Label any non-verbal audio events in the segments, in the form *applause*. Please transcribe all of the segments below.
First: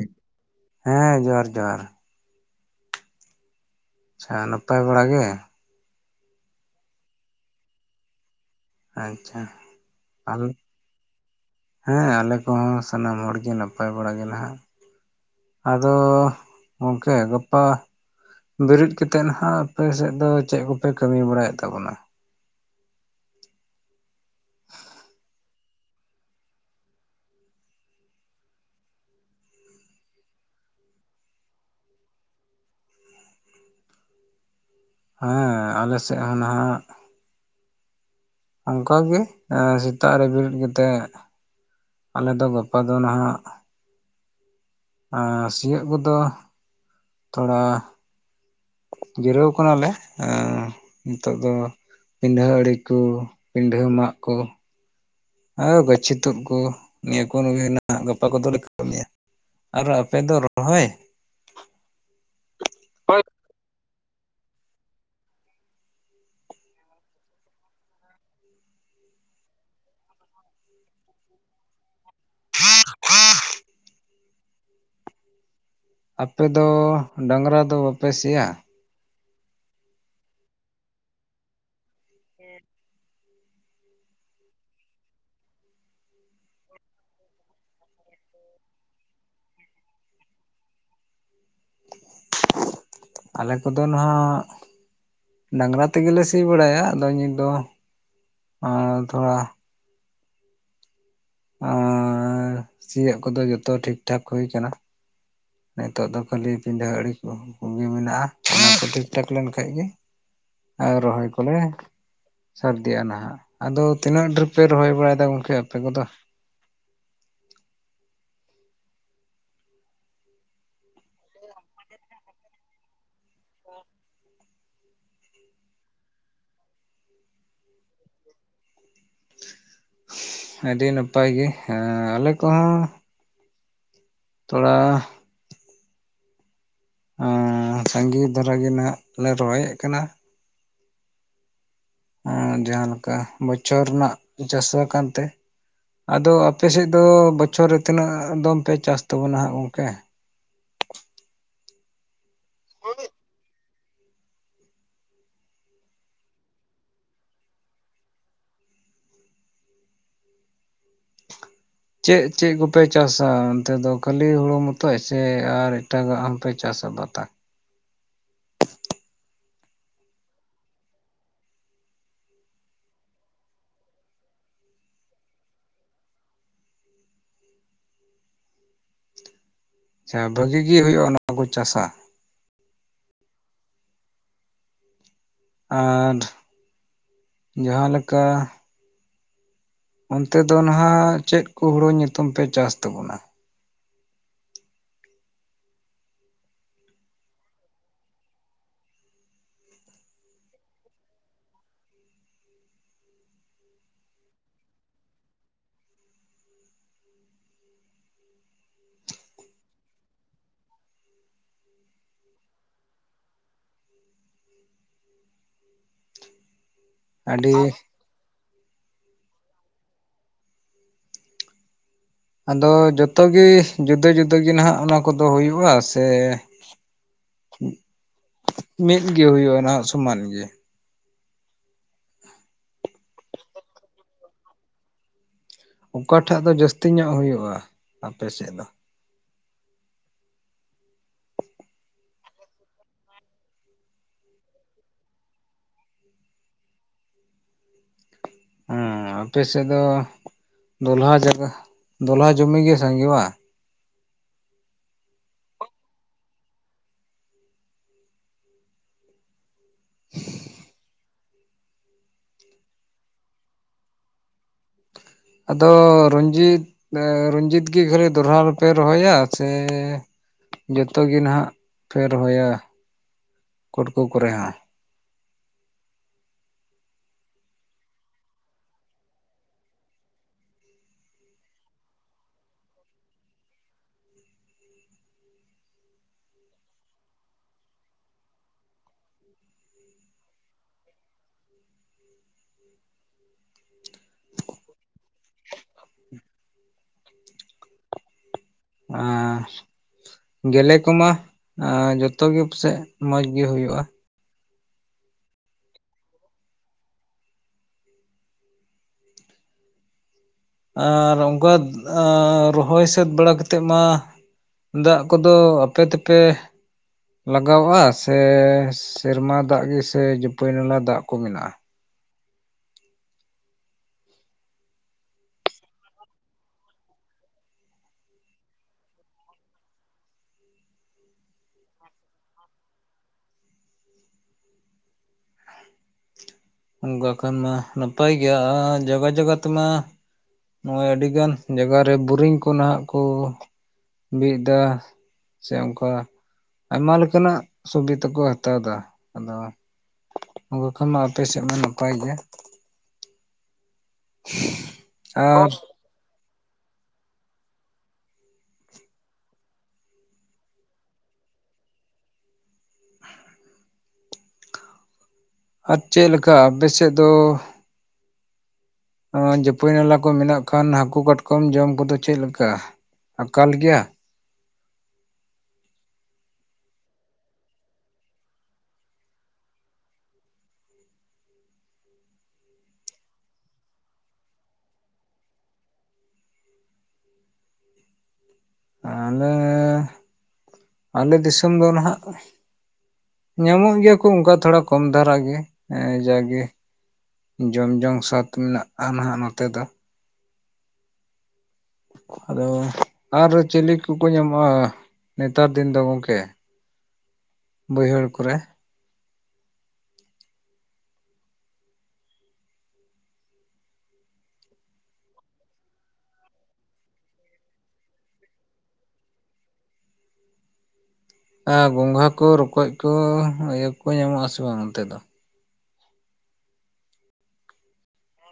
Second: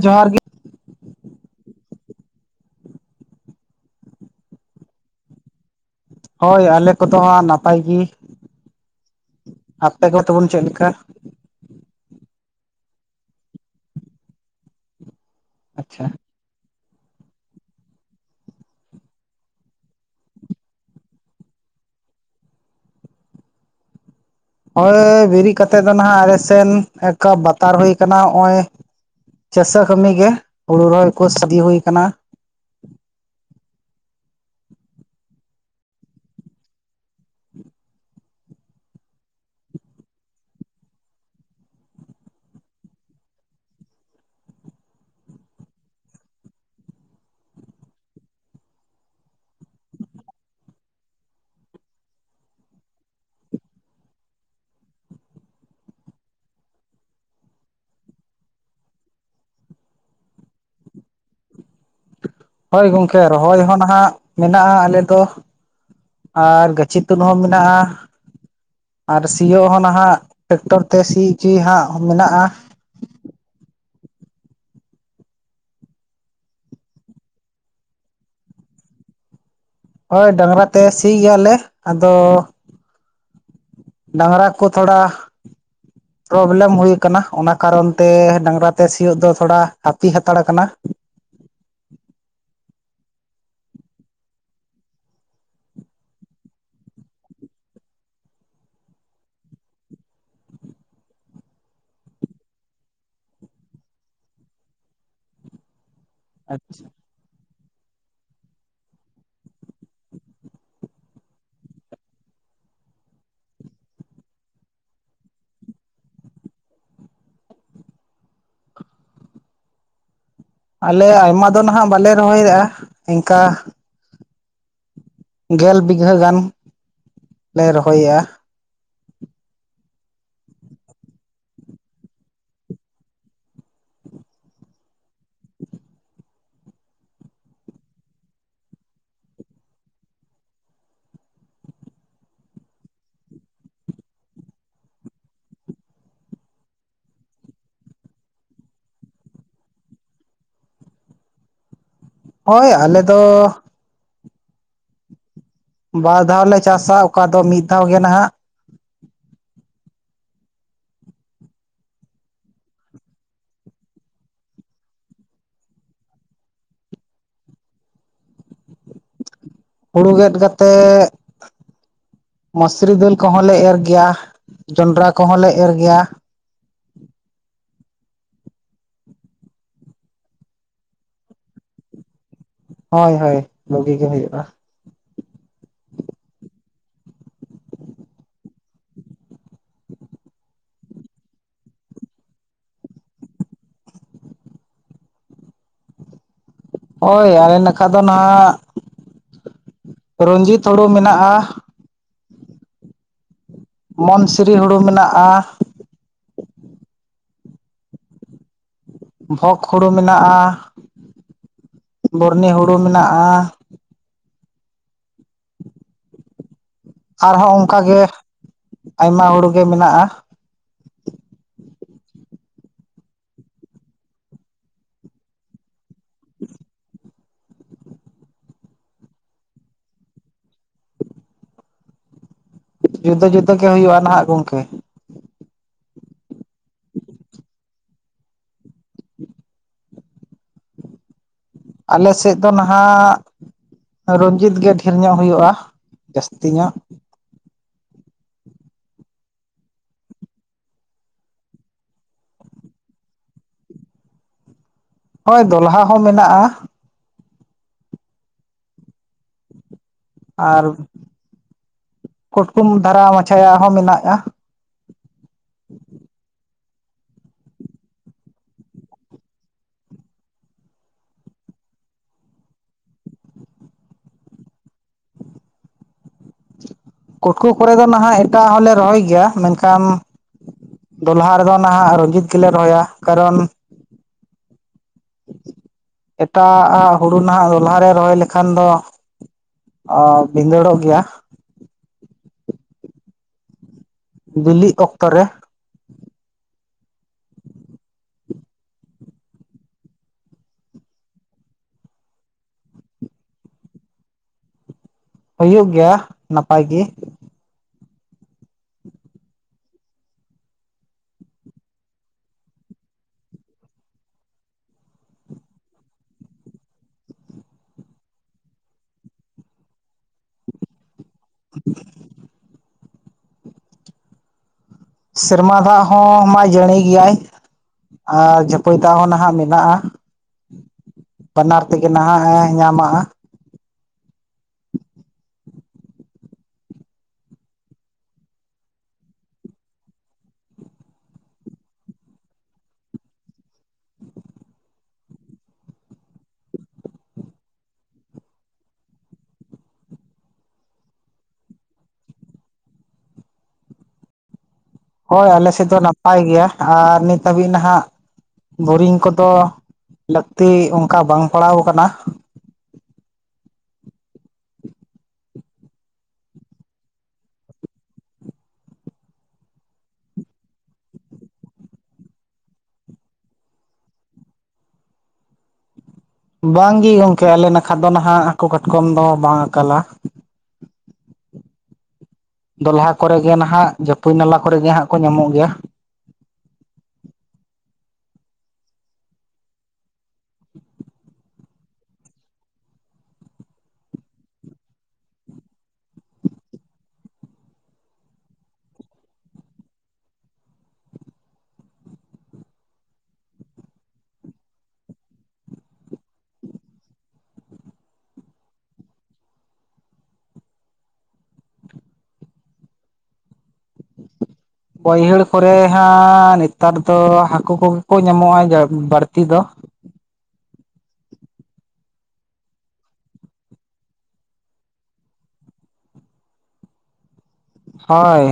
ᱡᱚᱦᱟᱨ ᱜᱮ ᱦᱮᱸ ᱡᱚᱸᱦᱟᱨ ᱡᱚᱸᱦᱟᱨ ᱟᱪᱪᱷᱟ ᱱᱟᱯᱟᱭ ᱵᱟᱲᱟ ᱜᱮ ᱦᱳᱭ ᱟᱞᱮ ᱠᱚᱫᱚ ᱦᱟᱜ ᱱᱟᱯᱟᱭ ᱜᱮ ᱟᱪᱪᱷᱟ ᱟᱯᱮ ᱠᱚ ᱛᱟᱵᱚᱱ ᱟᱞᱮ ᱪᱮᱫ ᱞᱮᱠᱟ ᱦᱮᱸ ᱟᱞᱮ ᱠᱚᱦᱚᱸ ᱥᱟᱱᱟᱢ ᱦᱚᱲ ᱜᱮ ᱱᱟᱯᱟᱭ ᱵᱟᱲᱟᱜ ᱜᱮ ᱱᱟᱦᱟᱸᱜ ᱟᱫᱚ ᱟᱪᱪᱷᱟ ᱜᱚᱢᱠᱮ ᱜᱟᱯᱟ ᱵᱮᱨᱮᱫ ᱠᱟᱛᱮᱫ ᱱᱟᱦᱟᱜ ᱟᱯᱮ ᱥᱮᱫ ᱫᱚ ᱪᱮᱫ ᱠᱚᱯᱮ ᱠᱟᱹᱢᱤ ᱵᱟᱲᱟᱭᱮᱫ ᱛᱟᱵᱚᱱᱟ ᱦᱳᱭ ᱵᱮᱨᱤᱠ ᱠᱟᱛᱮᱫ ᱫᱚ ᱱᱟᱦᱟᱜ ᱟᱞᱮ ᱥᱮᱱ ᱮᱠᱟ ᱵᱟᱛᱟᱨ ᱦᱩᱭ ᱟᱠᱟᱱᱟ ᱱᱚᱜᱼᱚᱭ ᱪᱟᱥᱟ ᱠᱟᱹᱢᱤ ᱜᱮ ᱦᱩᱲᱩ ᱨᱚᱦᱚᱭ ᱠᱚ ᱤᱫᱤ ᱦᱩᱭ ᱟᱠᱟᱱᱟ ᱦᱮᱸ ᱟᱞᱮ ᱥᱮᱫ ᱦᱚᱸ ᱱᱟᱦᱟᱜ ᱚᱱᱠᱟ ᱜᱮ ᱥᱮᱛᱟᱼᱜ ᱨᱮ ᱵᱮᱨᱮᱫ ᱠᱟᱛᱮᱼᱜ ᱟᱼᱞᱮ ᱫᱚ ᱜᱟᱯᱟ ᱫᱚ ᱱᱟᱦᱟᱼᱜ ᱟᱨ ᱥᱤᱭᱳᱜ ᱠᱚᱹᱫᱚ ᱛᱷᱚᱹᱲᱟ ᱡᱤᱨᱟᱹᱣ ᱠᱟᱱᱟ ᱞᱮ ᱦᱮᱸ ᱱᱤᱛᱚᱜ ᱫᱚ ᱯᱤᱰᱷᱟᱹ ᱟᱼᱲᱤᱠ ᱠᱚ ᱯᱤᱰᱷᱟᱹ ᱢᱟᱜ ᱠᱚ ᱦᱟ ᱜᱟᱹᱪᱷᱤ ᱛᱩᱫ ᱠᱚ ᱱᱤᱭᱟᱹ ᱠᱚᱹᱱ ᱜᱮ ᱦᱚᱸ ᱜᱟᱯᱟ ᱠᱚ ᱫᱚᱹᱞᱮ ᱠᱟᱹᱢᱤᱭᱟᱹ ᱟᱨ ᱟᱯᱮᱹ ᱫᱚ ᱨᱚᱦᱚᱭ ᱦᱳᱭ ᱜᱚᱝᱠᱮ ᱨᱚᱦᱚᱭ ᱦᱚᱸ ᱱᱟᱦᱟᱜ ᱢᱮᱱᱟᱜᱼᱟ ᱟᱞᱮ ᱫᱚ ᱟᱨ ᱜᱟᱹᱪᱷᱤ ᱛᱩᱫ ᱦᱚᱸ ᱢᱮᱱᱟᱜᱼᱟ ᱟᱨ ᱥᱤᱭᱳᱜ ᱦᱚᱸ ᱱᱟᱦᱟᱜ ᱴᱮᱠᱴᱚᱨ ᱛᱮ ᱥᱤ ᱚᱪᱚᱭ ᱦᱟᱸᱜ ᱢᱮᱱᱟᱜᱼᱟ ᱟᱯᱮᱫᱚ ᱰᱟᱝᱨᱟ ᱫᱚ ᱵᱟᱯᱮ ᱥᱤᱭᱟ? ᱦᱳᱭ ᱰᱟᱝᱨᱟ ᱛᱮ ᱥᱤ ᱜᱮᱹᱭᱟᱹᱞᱮ ᱟᱫᱚ ᱰᱟᱝᱨᱟ ᱠᱚ ᱛᱷᱚᱹᱲᱟ ᱯᱨᱚᱵᱞᱮᱢ ᱦᱩᱼᱭ ᱠᱟᱱᱟ ᱚᱱᱟ ᱠᱟᱨᱚᱱ ᱛᱮ ᱰᱟᱝᱨᱟ ᱛᱮ ᱥᱤᱭᱳᱼᱜ ᱫᱚ ᱛᱷᱚᱹᱲᱟ ᱦᱟᱹᱯᱤ ᱦᱟᱛᱟᱹᱲ ᱟᱠᱟᱱᱟ ᱟᱞᱮ ᱠᱚᱹᱫᱚ ᱱᱟᱦᱟᱜ ᱰᱟᱝᱨᱟ ᱛᱮ ᱜᱮ ᱥᱤ ᱵᱟᱲᱟᱭᱼᱟ ᱟᱫᱚ ᱱᱤᱛ ᱫᱚ ᱟᱨ ᱛᱷᱚᱹᱲᱟ ᱟᱨ ᱥᱤᱭᱳᱼᱜ ᱠᱚ ᱫᱚ ᱡᱚᱛᱚ ᱴᱷᱤᱠᱴᱷᱟᱠ ᱦᱩᱭ ᱠᱟᱱᱟ᱾ ᱱᱤᱛᱚᱜ ᱫᱚ ᱠᱷᱟᱹᱞᱤ ᱟᱪᱪᱷᱟ ᱯᱤᱰᱷᱟᱹ ᱟᱲᱮ ᱠᱩᱜᱮ ᱢᱮᱱᱟᱜᱼᱟ ᱚᱱᱟ ᱠᱚ ᱴᱷᱤᱠ ᱴᱷᱟᱠ ᱞᱮᱱ ᱠᱷᱟᱡ ᱜᱮ ᱟᱨ ᱨᱚᱦᱚᱭ ᱠᱚᱹᱞᱮ ᱥᱟᱨᱫᱤᱜᱼᱟ ᱱᱟᱦᱟᱜ ᱟᱼᱫᱚ ᱛᱤᱱᱟᱹᱜ ᱰᱷᱮᱨ ᱯᱮ ᱨᱚᱦᱚᱭ ᱵᱟᱹᱲᱟᱭ ᱫᱚ ᱜᱚᱝᱠᱮ ᱟᱯᱮ ᱠᱚᱫᱚ᱾ ᱟᱞᱮ ᱟᱭᱢᱟ ᱫᱚ ᱱᱟᱦᱟᱜ ᱵᱟᱞᱮ ᱨᱚᱦᱚᱼᱭ ᱨᱚᱦᱚᱭ ᱠᱟᱜᱼᱟ ᱤᱱᱠᱟᱹ ᱜᱮᱞ ᱵᱤᱜᱷᱟᱹ ᱜᱟᱱ ᱞᱮ ᱨᱚᱦᱚᱭᱟᱹ ᱟᱹᱰᱤ ᱱᱟᱯᱟᱭ ᱜᱮ ᱦᱮᱸ ᱟᱞᱮ ᱠᱚᱦᱚᱸ ᱛᱷᱚᱹᱲᱟ ᱦᱮᱸ ᱥᱟᱜᱤ ᱫᱷᱟᱨᱟᱹ ᱜᱮ ᱱᱟᱦᱟᱜ ᱞᱮ ᱨᱚᱦᱚᱹᱭᱮᱫ ᱠᱟᱱᱟᱹ ᱦᱚᱸ ᱡᱟᱦᱟᱸᱞᱮᱠᱟ ᱵᱚᱪᱷᱚᱨ ᱨᱮᱱᱟᱜ ᱪᱟᱹᱟᱥᱚ ᱠᱟᱱᱹ ᱛᱮ ᱟᱫᱚ ᱟᱯᱮ ᱥᱮᱫ ᱫᱚ ᱵᱚᱪᱷᱚᱨ ᱨᱮ ᱛᱤᱱᱟᱹᱜ ᱫᱚᱢ ᱯᱮ ᱪᱟᱥ ᱛᱟᱵᱚᱱᱟ ᱦᱟᱸᱜ ᱜᱚᱝᱹᱠᱮ ᱦᱳᱭ ᱟᱞᱮ ᱫᱚ᱾ ᱵᱟᱨᱫᱷᱟᱣ ᱞᱮ ᱪᱟᱥᱟ ᱚᱠᱟ ᱫᱚ ᱢᱤᱫ ᱫᱷᱟᱣ ᱜᱮ ᱱᱟᱦᱟᱜ ᱪᱮᱫ ᱪᱮᱫ ᱠᱚᱯᱮ ᱪᱟᱥᱟ ᱚᱱᱹᱛᱮ ᱫᱚ ᱠᱷᱟᱹᱞᱤ ᱦᱩᱲᱩ ᱢᱚᱛᱚᱡ ᱥᱮ ᱟᱨ ᱮᱴᱟᱜᱟᱜᱹ ᱦᱚᱸᱯᱮ ᱪᱟᱥᱟ ᱵᱟᱛᱟᱠᱹ ᱦᱩᱲᱩ ᱜᱮᱫ ᱠᱟᱛᱮᱼᱜ ᱢᱟᱥᱨᱤ ᱫᱟᱹᱞ ᱠᱚᱦᱚᱸ ᱞᱮ ᱮᱨ ᱜᱮᱭᱟ ᱡᱚᱸᱰᱨᱟ ᱠᱚᱦᱚᱸᱞ ᱞᱮ ᱮᱨ ᱜᱮᱭᱟ ᱟᱪᱷᱟᱹ ᱵᱷᱟᱹᱜᱤ ᱜᱮ ᱦᱩᱭᱩᱜᱼᱟ ᱟᱱᱚᱣᱟ ᱠᱚ ᱪᱟᱥᱟᱹ ᱦᱳᱭ ᱦᱭᱹ ᱵᱩᱜᱤ ᱜᱮ ᱦᱩᱭᱩᱜᱼᱟ ᱟᱨ ᱡᱟᱦᱟᱸ ᱞᱮᱠᱟᱹ ᱚᱱᱹᱛᱮ ᱫᱚ ᱱᱟᱦᱟᱜ ᱪᱮᱫ ᱠᱚ ᱦᱩᱲᱩ ᱧᱩᱛᱩᱢ ᱯᱮ ᱪᱟᱥ ᱛᱟᱵᱩᱱᱟᱹ? ᱦᱳᱭ ᱟᱞᱮ ᱱᱟᱠᱷᱟᱹ ᱫᱚ ᱱᱟᱦᱟᱜ ᱨᱚᱧᱡᱤᱛ ᱦᱩᱲᱩ ᱢᱮᱱᱟᱜᱼᱟ᱾ ᱢᱚᱱᱥᱨᱤᱹ ᱦᱩᱲᱩ ᱢᱮᱱᱟᱜᱼᱟ᱾ ᱵᱷᱚᱜᱽ ᱦᱩᱲᱩ ᱢᱮᱱᱟᱜᱼᱟ ᱵᱩᱨᱱᱤ ᱦᱩᱲᱩ ᱢᱮᱱᱟᱜᱼᱟ᱾ ᱟᱨ ᱦᱚᱸ ᱟᱹᱰᱤ ᱚᱱᱠᱟᱜ ᱜᱮ ᱟᱭᱢᱟᱹ ᱦᱩᱲᱩ ᱜᱮ ᱢᱮᱱᱟᱜᱼᱟ᱾ ᱟᱼᱫᱚ ᱡᱚᱛᱚᱮ ᱡᱩᱫᱟᱹ ᱡᱩᱫᱟᱹ ᱜᱮ ᱱᱟᱦᱟᱼᱜ ᱚᱱᱟ ᱠᱚᱹᱫᱚ ᱦᱩᱭᱩᱜᱼᱟ ᱥᱮᱹ ᱢᱤᱫ ᱜᱮ ᱦᱩᱭᱩᱜᱼᱟ ᱱᱟᱦᱟᱜ ᱥᱚᱢᱟᱱ ᱜᱮ ᱡᱩᱫᱟᱹ ᱡᱩᱫᱟᱹ ᱜᱮ ᱦᱩᱭᱩᱜᱼᱟ ᱱᱟᱦ ᱜᱚᱝᱹᱠᱮ ᱚᱠᱟᱴᱟᱜᱹ ᱫᱚ ᱡᱟᱹᱥᱛᱤ ᱧᱚᱜ ᱦᱩᱭᱩᱜᱼᱟ ᱟᱯᱮ ᱥᱮᱫ ᱫᱚ? ᱟᱞᱮ ᱥᱮᱫ ᱫᱚ ᱱᱟᱦᱟᱜ ᱨᱚᱸᱡᱤᱛ ᱜᱮ ᱰᱷᱮᱨ ᱧᱚᱜᱹ ᱦᱩᱭᱩᱜᱭᱼᱟ ᱡᱟᱹᱥᱛᱤ ᱧᱚᱜᱹ ᱦᱮᱸ ᱟᱯᱮ ᱥᱮᱫ ᱫᱚ ᱫᱚᱞᱦᱟᱹ ᱡᱟᱭ ᱫᱚᱞᱦᱟᱹ ᱡᱚᱢᱤ ᱜᱮ ᱥᱟᱸᱜᱮᱭᱟᱹ ᱵᱟ ᱦᱳᱭ ᱫᱚᱞᱦᱟ ᱦᱚᱸ ᱢᱮᱱᱟᱜᱼᱟ। ᱟᱨ ᱠᱩᱴᱠᱩᱢ ᱫᱷᱟᱨᱟ ᱢᱟᱪᱷᱟᱭᱟᱜ ᱦᱚᱸ ᱢᱮᱱᱟᱜᱼᱟ। ᱟᱫᱚ ᱨᱚᱧᱡᱤᱛ ᱨᱚᱧᱡᱤᱛ ᱜᱮ ᱠᱷᱟᱞᱤ ᱫᱚᱲᱦᱟ ᱫᱮᱯᱮ ᱨᱚᱦᱚᱭᱟ ᱥᱮ ᱼᱼ ᱡᱚᱛᱚ ᱜᱮ ᱱᱟᱷᱟᱜ ᱯᱮ ᱨᱚᱦᱚᱭᱟ ᱠᱚᱴᱠᱩ ᱠᱚᱨᱮ ᱦᱚᱸ? ᱠᱩᱴᱠᱩ ᱠᱚᱨᱮ ᱫᱚ ᱱᱟᱷᱟᱜ ᱮᱴᱟᱜ ᱟᱜ ᱦᱚᱸᱞᱮ ᱨᱚᱦᱚᱭ ᱜᱮᱭᱟ ᱢᱮᱱᱠᱷᱟᱱ ᱼᱼ ᱫᱚᱞᱦᱟ ᱨᱮᱫᱚ ᱱᱷᱟᱜ ᱨᱚᱡᱤᱛ ᱜᱮᱞᱮ ᱨᱚᱦᱚᱭᱟ᱾ ᱠᱟᱨᱚᱱ ᱼᱼ ᱮᱴᱟᱜᱟᱜ ᱟᱜ ᱦᱩᱲᱩ ᱱᱟᱷᱟᱜ ᱫᱚ ᱞᱦᱟᱨᱮ ᱨᱚᱦᱚᱭ ᱞᱮᱠᱷᱟᱱ ᱫᱚ ᱼᱼ ᱚ ᱵᱷᱤᱸᱫᱟᱹᱲᱚᱜ ᱜᱮᱭᱟ। ᱵᱤᱞᱤᱜ ᱚᱠᱛᱚ ᱨᱮ᱾ ᱟᱨ ᱜᱮᱹᱞᱮ ᱠᱚᱹᱢᱟ ᱦᱮᱸ ᱡᱷᱚᱛᱚ ᱜᱮ ᱯᱟᱹᱥᱮᱫ ᱢᱚᱡᱽ ᱜᱮ ᱦᱩᱭᱩᱜᱼᱟ᱾ ᱦᱩᱭᱩᱜ ᱜᱮᱭᱟ ᱱᱟᱯᱟᱭ ᱜᱮ। ᱟᱨ ᱚᱱᱠᱟ ᱟ ᱨᱚᱦᱚᱭ ᱥᱟᱹᱛ ᱵᱟᱲᱟ ᱠᱟᱛᱮᱫ ᱢᱟ ᱼᱼ ᱫᱟᱜ ᱠᱚᱫᱚ ᱟᱯᱮ ᱛᱮᱯᱮ ᱞᱟᱜᱟᱣᱚᱜᱼᱟ ᱥᱮ ᱥᱮᱨᱢᱟ ᱫᱟᱜ ᱜᱮ ᱥᱮ ᱡᱟᱹᱯᱟᱹᱭ ᱱᱟᱞᱟ ᱫᱟᱜ ᱠᱚ ᱢᱮᱱᱟᱜᱼᱟ? *unintelligible* ᱥᱮᱨᱢᱟ ᱫᱟᱜ ᱦᱚᱸ ᱢᱟᱭ ᱡᱟᱹᱲᱤ ᱜᱮᱭᱟᱭ। ᱟᱨ ᱡᱷᱟᱹᱯᱟᱹᱭ ᱫᱟᱜ ᱦᱚᱸ ᱱᱟᱷᱟᱜ ᱢᱮᱱᱟᱜᱼᱟ। ᱵᱟᱱᱟᱨ ᱛᱮᱜᱮ ᱱᱟᱦᱟᱜ ᱮ ᱧᱟᱢᱟᱜᱼᱟ। ᱚᱱᱠᱟ ᱠᱷᱟᱱ ᱢᱟ ᱱᱟᱯᱟᱭ ᱜᱮᱭᱟ ᱟᱨ ᱡᱟᱭᱜᱟ ᱡᱟᱭᱜᱟ ᱛᱮᱢᱟ ᱼᱼ ᱱᱚᱜᱼᱚᱭ ᱟᱹᱰᱤᱜᱟᱱ ᱡᱟᱭᱜᱟᱮ ᱵᱳᱨᱤᱝ ᱠᱚ ᱱᱷᱟᱜ ᱠᱚ ᱵᱤᱫ ᱮᱫᱟ। ᱥᱮ ᱚᱱᱠᱟ ᱟᱭᱢᱟ ᱞᱮᱠᱟᱱᱟᱜ ᱥᱩᱵᱤᱛᱟ ᱠᱚ ᱦᱟᱛᱟᱣ ᱮᱫᱟ ᱟᱫᱚ ᱼᱼ ᱚᱠᱟ ᱠᱷᱟᱱ ᱢᱟ ᱟᱯᱮ ᱥᱮᱫ ᱢᱟ ᱱᱟᱯᱟᱭ ᱜᱮᱭᱟ। *unintelligible* ᱦᱳᱭ ᱟᱞᱮ ᱥᱮᱫ ᱫᱚ ᱱᱟᱯᱟᱭ ᱜᱮᱭᱟ᱾ ᱟᱨ ᱱᱤᱛ ᱦᱟᱹᱵᱤᱡ ᱱᱟᱦᱟᱜ ᱼᱼ ᱵᱳᱨᱤᱝ ᱠᱚᱫᱚ ᱞᱟᱹᱠᱛᱤ ᱚᱱᱠᱟ ᱵᱟᱝ ᱯᱟᱲᱟᱣ ᱟᱠᱟᱱᱟ। ᱟᱨ ᱪᱮᱫ ᱞᱮᱠᱟ ᱟᱯᱮᱥᱮᱫ ᱫᱚ? ᱟᱸ ᱡᱟᱹᱯᱟᱹᱭ ᱱᱟᱞᱟ ᱠᱚ ᱢᱮᱱᱟᱜ ᱠᱷᱟᱱ ᱦᱟᱹᱠᱩ ᱠᱟᱴᱠᱚᱢ ᱡᱚᱢ ᱠᱚᱫᱚ ᱪᱮᱫᱞ ᱞᱮᱠᱟ ᱟᱠᱟᱞ ᱜᱮᱭᱟ? ᱵᱟᱝ ᱜᱮ ᱜᱚᱝᱠᱮ ᱟᱞᱮ ᱱᱟᱠᱷᱟ ᱫᱚ ᱱᱷᱟᱜ ᱦᱟᱹᱠᱩ ᱠᱟᱴᱠᱚᱢ ᱫᱚ ᱵᱟᱝ ᱟᱠᱟᱞᱟ। ᱫᱚᱞᱦᱟ ᱠᱚᱨᱮ ᱜᱮ ᱱᱟᱦᱟᱜ ᱡᱟᱹᱯᱩ ᱱᱟᱞᱟ ᱠᱚᱨᱮ ᱜᱮ ᱦᱟᱸᱜ ᱠᱚ ᱧᱟᱢᱚᱜ ᱜᱮᱭᱟ। ᱟᱞᱮ ᱟᱞᱮ ᱫᱤᱥᱚᱢ ᱫᱚ ᱱᱟᱦᱟᱜ ᱼᱼ ᱧᱟᱢᱚᱜ ᱜᱮᱭᱟ ᱠᱚ ᱚᱱᱠᱟ ᱛᱷᱚᱲᱟ ᱠᱚᱢ ᱫᱷᱟᱨᱟ ᱜᱮ, ᱮᱸᱻ ᱡᱟᱜᱮ᱾ ᱡᱚᱢ ᱡᱚᱝ ᱥᱟᱫ ᱢᱮᱱᱟᱜᱼᱟ ᱱᱟᱦᱟᱜ ᱱᱚᱛᱮ ᱫᱚ। ᱟᱫᱚ ᱟᱨ ᱪᱤᱞᱤ ᱠᱚᱠᱚ ᱧᱟᱢᱚᱜᱼᱟ? ᱱᱮᱛᱟᱨ ᱫᱤᱱ ᱫᱚ ᱜᱚᱝᱠᱮ ᱵᱟᱹᱭᱦᱟᱹᱲ ᱠᱚᱨᱮ, ᱵᱟᱹᱭᱦᱟᱹᱲ ᱠᱚᱨᱮ ᱦᱟᱸ ᱱᱮᱛᱟᱨ ᱫᱚ ᱦᱟᱹᱠᱩ ᱠᱚᱜᱮ ᱠᱚ ᱧᱟᱢᱚᱜᱼᱟ ᱵᱟᱹᱲᱛᱤ ᱫᱚ। ᱟᱨ ᱜᱚᱝᱜᱷᱟ ᱠᱚ ᱨᱚᱠᱚᱡ ᱠᱚ ᱤᱭᱟᱹ ᱠᱚ ᱧᱟᱢᱚᱜ ᱟᱥᱮ ᱵᱟᱝ ᱚᱱᱛᱮ ᱫᱚ? ᱦᱳᱭ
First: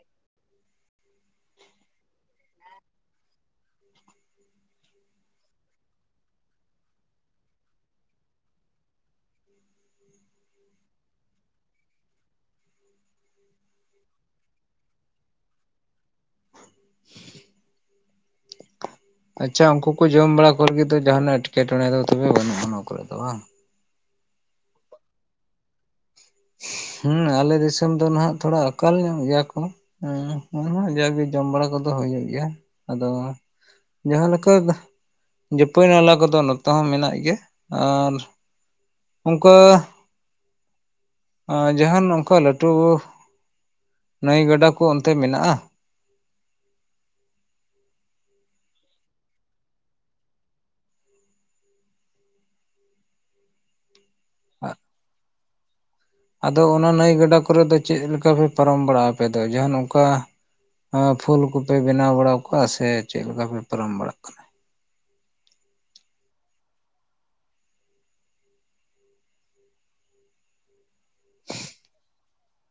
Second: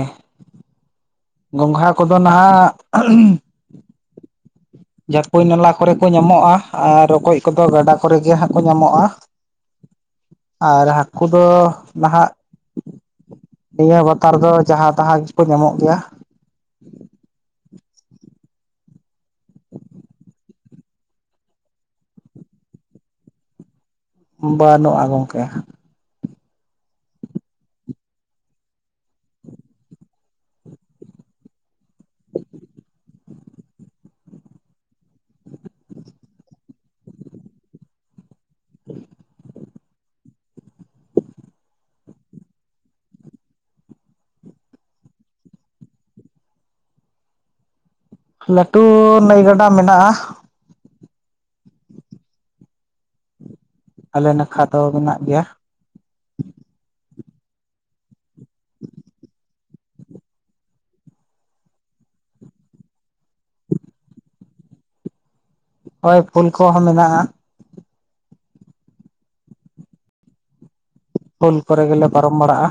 ᱜᱚᱝᱜᱷᱟ ᱠᱚᱫᱚ ᱱᱟᱦᱟᱜ ᱼᱼ ᱡᱷᱟᱹᱯᱟᱭ ᱱᱟᱞᱟ ᱠᱚᱨᱮ ᱠᱚ ᱧᱟᱢᱚᱜᱼᱟ᱾ ᱟᱨ ᱨᱚᱠᱚᱡ ᱠᱚᱫᱚ ᱜᱟᱰᱟ ᱠᱚᱨᱮ ᱜᱮ ᱦᱟᱸᱜ ᱠᱚ ᱧᱟᱢᱚᱜᱼᱟ। ᱟᱨ ᱦᱟᱹᱠᱩ ᱫᱚ ᱱᱟᱦᱟᱜ ᱼᱼ ᱱᱤᱭᱟᱹ ᱵᱟᱛᱟᱨ ᱫᱚ ᱡᱟᱦᱟᱸ ᱛᱟᱦᱟᱸ ᱜᱮᱠᱚ ᱧᱟᱢᱚᱜ ᱜᱮᱭᱟ। ᱟᱪᱪᱷᱟ ᱩᱱᱠᱩ ᱠᱚ ᱡᱚᱢ ᱵᱟᱲᱟ ᱠᱚᱨᱮ ᱜᱮ ᱫᱚ ᱡᱟᱦᱟᱱᱟᱜ ᱮᱴᱠᱮᱴᱚᱬᱮ ᱫᱚ ᱛᱚᱵᱮ ᱵᱟᱹᱱᱩᱜᱼᱟ ᱱᱚᱣᱟ ᱠᱚᱨᱮ ᱫᱚ ᱵᱟᱝ? ᱵᱟᱹᱱᱩᱜᱼᱟ ᱜᱚᱝᱠᱮ। ᱦᱮᱸ ᱟᱞᱮ ᱫᱤᱥᱚᱢ ᱫᱚ ᱱᱟᱦᱟᱜ ᱛᱷᱚᱲᱟ ᱟᱠᱟᱞ ᱧᱚᱜ ᱜᱮᱭᱟ ᱠᱚ। ᱦᱮᱸ ᱚᱱᱟ ᱠᱷᱚᱱᱟᱜ ᱡᱟᱜᱮ ᱡᱚᱢ ᱵᱟᱲᱟ ᱠᱚᱫᱚ ᱦᱩᱭᱩᱜ ᱜᱮᱭᱟ᱾ ᱟᱫᱚ ᱼᱼ ᱡᱟᱦᱟᱸ ᱞᱮᱠᱟ ᱡᱟᱹᱯᱟᱹᱭ ᱱᱟᱞᱟ ᱠᱚᱫᱚ ᱱᱚᱛᱮ ᱦᱚᱸ ᱢᱮᱱᱟᱜ ᱜᱮᱭᱟ᱾ ᱟᱨ ᱼᱼ ᱚᱱᱠᱟ ᱟᱸ ᱡᱟᱦᱟᱱ ᱚᱱᱠᱟ ᱞᱟᱹᱴᱩ ᱱᱟᱹᱭ ᱜᱟᱰᱟ ᱠᱚ ᱚᱱᱛᱮ ᱢᱮᱱᱟᱜᱼᱟ? ᱞᱟᱹᱴᱩ ᱱᱟᱹᱭ ᱜᱟᱰᱟ ᱢᱮᱱᱟᱜᱼᱟ। ᱟᱞᱮ ᱱᱟᱠᱷᱟ ᱫᱚ ᱢᱮᱱᱟᱜ ᱜᱮᱭᱟ᱾ ᱟᱫᱚ ᱚᱱᱟ ᱱᱟᱹᱭ ᱜᱟᱰᱟ ᱠᱚᱨᱮ ᱫᱚ ᱪᱮᱫ ᱞᱮᱠᱟᱯᱮ ᱯᱟᱨᱚᱢ ᱵᱟᱲᱟᱜᱼᱟ ᱟᱯᱮ ᱫᱚ? ᱡᱟᱦᱚᱱ ᱚᱱᱠᱟ ᱯᱷᱩᱞ ᱠᱚᱯᱮ ᱵᱮᱱᱟᱣ ᱵᱟᱲᱟ ᱠᱚᱣᱟ ᱥᱮ ᱪᱮᱫ ᱞᱮᱠᱟ ᱯᱮ ᱯᱟᱨᱚᱢ ᱵᱟᱲᱟᱜ ᱠᱟᱱᱟ? ᱦᱳᱭ ᱯᱷᱳᱞ ᱠᱚᱦᱚᱸ ᱢᱮᱱᱟᱜᱼᱟ᱾ ᱯᱳᱞ ᱠᱚᱨᱮ ᱜᱮᱞᱮ ᱯᱟᱨᱚᱢ ᱵᱟᱲᱟᱜᱼᱟ᱾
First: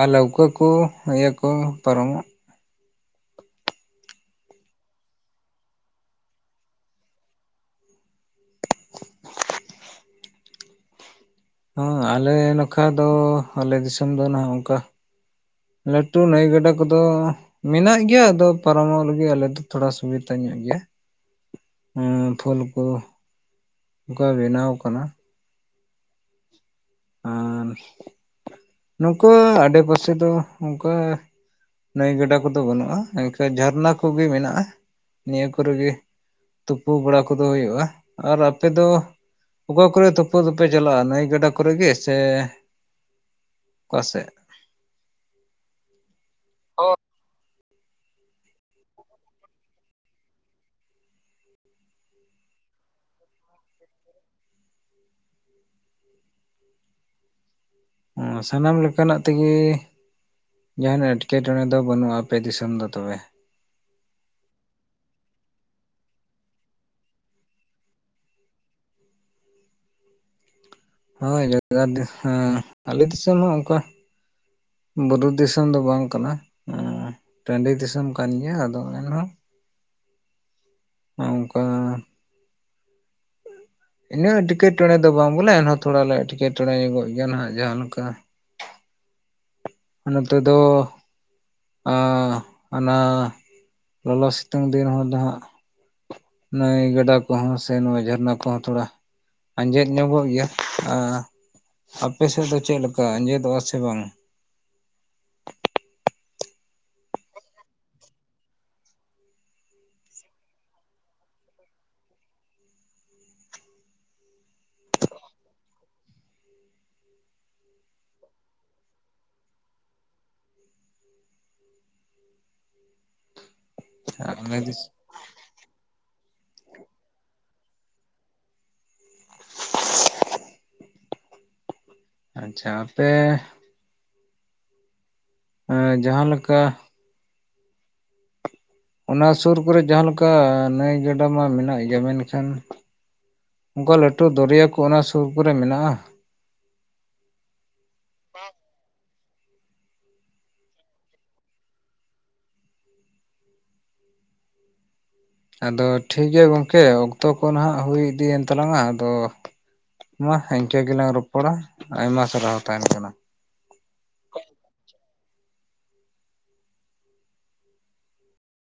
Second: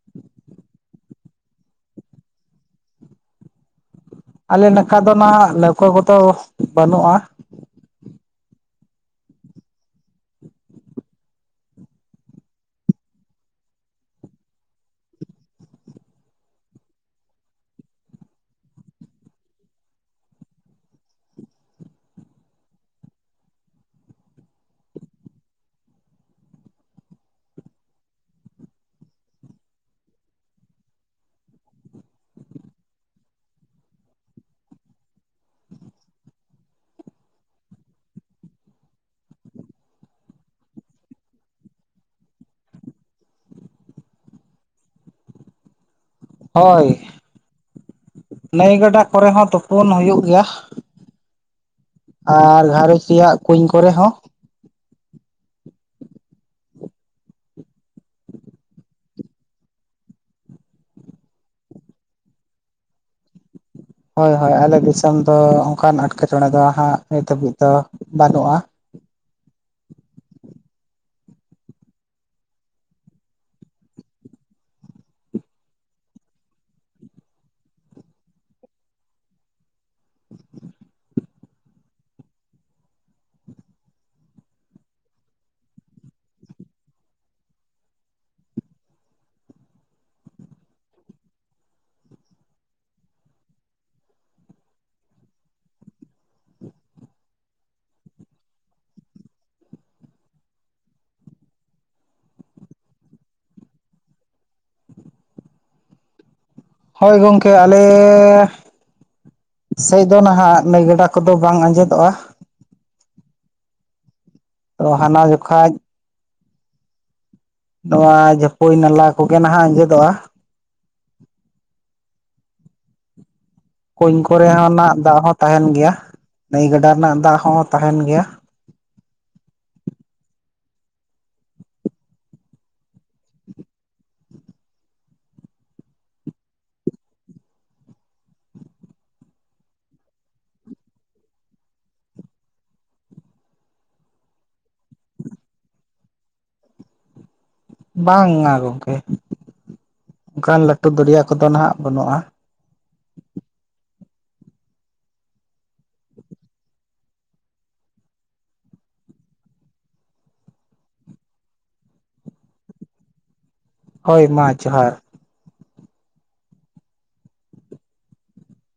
ᱟᱨ ᱞᱟᱹᱣᱠᱟᱹ ᱠᱚ ᱤᱭᱟᱹ ᱠᱚ ᱯᱟᱨᱚᱢᱚᱜᱼᱟ ᱟᱞᱮ ᱱᱟᱠᱷᱟ ᱫᱚ ᱱᱟᱜ ᱱᱟᱹᱣᱠᱟᱹ ᱠᱚᱫᱚ ᱵᱟᱹᱱᱩᱜᱼᱟ᱾ ᱦᱮ ᱟᱞᱮ ᱱᱚᱠᱷᱟ ᱫᱚ ᱟᱞᱮ ᱫᱤᱥᱚᱢ ᱫᱚ ᱱᱟᱜ ᱚᱱᱠᱟ ᱞᱟᱹᱴᱩ ᱱᱟᱹᱭ ᱜᱟᱰᱟ ᱠᱚᱫᱚ ᱢᱮᱱᱟᱜ ᱜᱮᱭᱟ ᱟᱫᱚ ᱯᱟᱨᱚᱢᱚᱜ ᱞᱟᱹᱜᱤᱫ ᱟᱞᱮ ᱫᱚ ᱛᱷᱚᱲᱟ ᱥᱩᱵᱤᱫᱟ ᱧᱚᱜ ᱜᱮᱭᱟ। ᱦᱩᱸ ᱯᱷᱚᱞ ᱠᱚ ᱚᱱᱠᱟ ᱵᱮᱱᱟᱣ ᱠᱟᱱᱟ। ᱟᱨ ᱱᱚᱝᱠᱟ ᱟᱰᱮ ᱯᱟᱥᱮ ᱫᱚ ᱚᱝᱠᱟ ᱱᱟᱹᱭ ᱜᱟᱰᱟ ᱠᱚᱫᱚ ᱵᱟᱹᱱᱩᱜᱼᱟ, ᱤᱱᱠᱟᱹ ᱡᱷᱟᱨᱱᱟ ᱠᱚᱜᱮ ᱢᱮᱱᱟᱜᱼᱟ ᱱᱤᱭᱟᱹ ᱠᱚᱨᱮ ᱜᱮ ᱛᱳᱯᱳ ᱵᱟᱲᱟ ᱠᱚᱫᱚ ᱦᱳᱭᱳᱜᱼᱟ ᱟᱨ ᱟᱯᱮ ᱫᱚ ᱚᱠᱟ ᱠᱚᱨᱮ ᱛᱳᱯᱳ ᱫᱚᱯᱮ ᱪᱟᱞᱟᱜᱼᱟ ᱱᱟᱹᱭ ᱜᱟᱰᱟ ᱠᱚᱨᱮ ᱜᱮ ᱥᱮ ᱚᱠᱟ ᱥᱮᱜ? ᱦᱳᱭ ᱱᱟᱹᱭ ᱜᱟᱰᱟ ᱠᱚᱨᱮ ᱦᱚᱸ ᱛᱳᱯᱳᱱ ᱦᱳᱭᱳᱜ ᱜᱮᱭᱟ᱾ ᱟᱨ ᱜᱷᱟᱨᱚᱸᱡᱽ ᱨᱮᱭᱟᱜ ᱠᱩᱧ ᱠᱚᱨᱮ ᱦᱚᱸ, ᱚ ᱥᱟᱱᱟᱢ ᱞᱮᱠᱟᱱᱟᱜ ᱛᱮᱜᱮ ᱡᱟᱦᱟᱱ ᱮᱴᱠᱮᱴᱚᱬᱮ ᱫᱚ ᱵᱟᱹᱱᱩᱜᱼᱟ ᱟᱯᱮ ᱫᱤᱥᱚᱢ ᱫᱚ ᱛᱚᱵᱮ᱾ ᱦᱳᱭ ᱦᱳᱭ ᱟᱞᱮ ᱫᱤᱥᱚᱢ ᱫᱚ ᱚᱱᱠᱟᱱ ᱮᱴᱠᱮᱴᱚᱬᱮ ᱫᱚ ᱦᱟᱸᱜ ᱱᱤᱛ ᱫᱷᱟᱹᱵᱤᱡ ᱫᱚ ᱵᱟᱹᱱᱩᱜᱼᱟ᱾ ᱦᱳᱭ *unintelligible* ᱦᱮᱸ ᱟᱞᱮ ᱫᱤᱥᱚᱢ ᱦᱚᱸ ᱚᱱᱠᱟ ᱵᱩᱨᱩ ᱫᱤᱥᱚᱢ ᱫᱚ ᱵᱟᱝ ᱠᱟᱱᱟ ᱩᱸ ᱴᱟᱰᱤ ᱫᱤᱥᱚᱢ ᱠᱟᱱ ᱜᱮᱭᱟ ᱟᱫᱚ ᱮᱱᱦᱚᱸ *inaudible* ᱚᱝᱠᱟ ᱤᱱᱟᱹᱜ ᱮᱴᱠᱮᱴᱚᱬᱮ ᱫᱚ ᱵᱟᱝ ᱵᱚᱞᱮ ᱮᱱᱦᱚᱸ ᱛᱷᱚᱲᱟ ᱞᱮ ᱮᱴᱠᱮᱴᱚᱬᱮ ᱜᱚᱜ ᱜᱮᱭᱟ ᱱᱟᱦᱟᱜ ᱡᱟᱦᱟᱸ ᱞᱮᱠᱟ, ᱱᱚᱛᱮ ᱫᱚ ᱟᱸ ᱚᱱᱟ ᱞᱚᱞᱚ ᱥᱤᱛᱩᱝ ᱫᱤᱱ ᱦᱚᱲ ᱫᱚ ᱦᱟᱸᱜ ᱱᱟᱹᱭ ᱜᱟᱰᱟ ᱠᱚᱦᱚᱸ ᱥᱮ ᱱᱚᱣᱟ ᱡᱷᱟᱨᱱᱟ ᱠᱚᱦᱚᱸ ᱛᱷᱚᱲᱟ ᱟᱸᱡᱮᱫ ᱧᱚᱜᱚᱜ ᱜᱮᱭᱟ ᱟᱸ ᱟᱯᱮ ᱥᱮᱫ ᱫᱚ ᱪᱮᱫ ᱞᱮᱠᱟ ᱟᱸᱡᱮᱫᱚᱜᱼᱟ ᱥᱮ ᱵᱟᱝ? ᱦᱳᱭ ᱜᱚᱢᱠᱮ ᱟᱞᱮᱻ ᱥᱮᱡ ᱫᱚ ᱱᱟᱦᱟᱜ ᱱᱟᱹᱭ ᱜᱟᱰᱟ ᱠᱚᱫᱚ ᱵᱟᱝ ᱟᱸᱡᱮᱫᱚᱜᱼᱟ᱾ ᱛᱚ ᱦᱟᱱᱟ ᱡᱚᱠᱷᱟᱡ, ᱱᱚᱣᱟ ᱡᱟᱹᱯᱟᱹᱭ ᱱᱟᱞᱟ ᱠᱚᱜᱮ ᱱᱟᱦᱟᱜ ᱟᱸᱡᱮᱫᱚᱜᱼᱟ᱾ ᱠᱩᱧ ᱟᱞᱮ ᱠᱚᱨᱮᱱᱟᱜ ᱫᱟᱜ ᱦᱚᱸ ᱛᱟᱦᱮᱱ ᱜᱮᱭᱟ ᱱᱟᱹᱭ ᱜᱟᱰᱟ ᱨᱮᱱᱟᱜ ᱫᱟᱜ ᱦᱚᱸ ᱛᱟᱦᱮᱱ ᱜᱮᱭᱟ᱾ ᱟᱪᱪᱷᱟ ᱟᱯᱮ ᱮᱸ ᱡᱟᱦᱟᱸ ᱞᱮᱠᱟ ᱚᱱᱟ ᱥᱩᱨ ᱠᱚᱨᱮ ᱡᱟᱦᱟᱸ ᱞᱮᱠᱟ ᱱᱟᱹᱭ ᱜᱟᱰᱟ ᱢᱟ ᱢᱮᱱᱟᱜ ᱜᱮᱭᱟ, ᱢᱮᱱᱠᱷᱟᱱ ᱚᱱᱠᱟ ᱞᱟᱹᱴᱩ ᱫᱚᱨᱭᱟ ᱠᱚ ᱚᱱᱟ ᱥᱩᱨ ᱠᱚᱨᱮ ᱢᱮᱱᱟᱜᱼᱟ? ᱵᱟᱝᱼᱟ ᱜᱚᱝᱠᱮ ᱚᱱᱠᱟᱱ ᱞᱟᱹᱴᱩ ᱫᱚᱨᱭᱟ ᱠᱚᱫᱚ ᱱᱟᱦᱟᱜ ᱵᱟᱹᱱᱩᱜᱼᱟ᱾ ᱟᱫᱚ ᱴᱷᱤᱠ ᱜᱮᱭᱟ ᱜᱚᱢᱠᱮ ᱚᱠᱛᱚ ᱠᱚ ᱱᱟᱦᱟᱸᱜ ᱦᱩᱭ ᱤᱫᱤᱭᱮᱱ ᱛᱟᱞᱟᱝᱟ ᱟᱫᱚ ᱢᱟ ᱤᱱᱠᱟᱹ ᱜᱮᱞᱟᱝ ᱨᱚᱯᱚᱲᱟ ᱟᱭᱢᱟ ᱥᱟᱨᱦᱟᱣ ᱛᱟᱦᱮᱱ ᱠᱟᱱᱟ ᱦᱳᱭ ᱢᱟ ᱡᱚᱦᱟᱨ᱾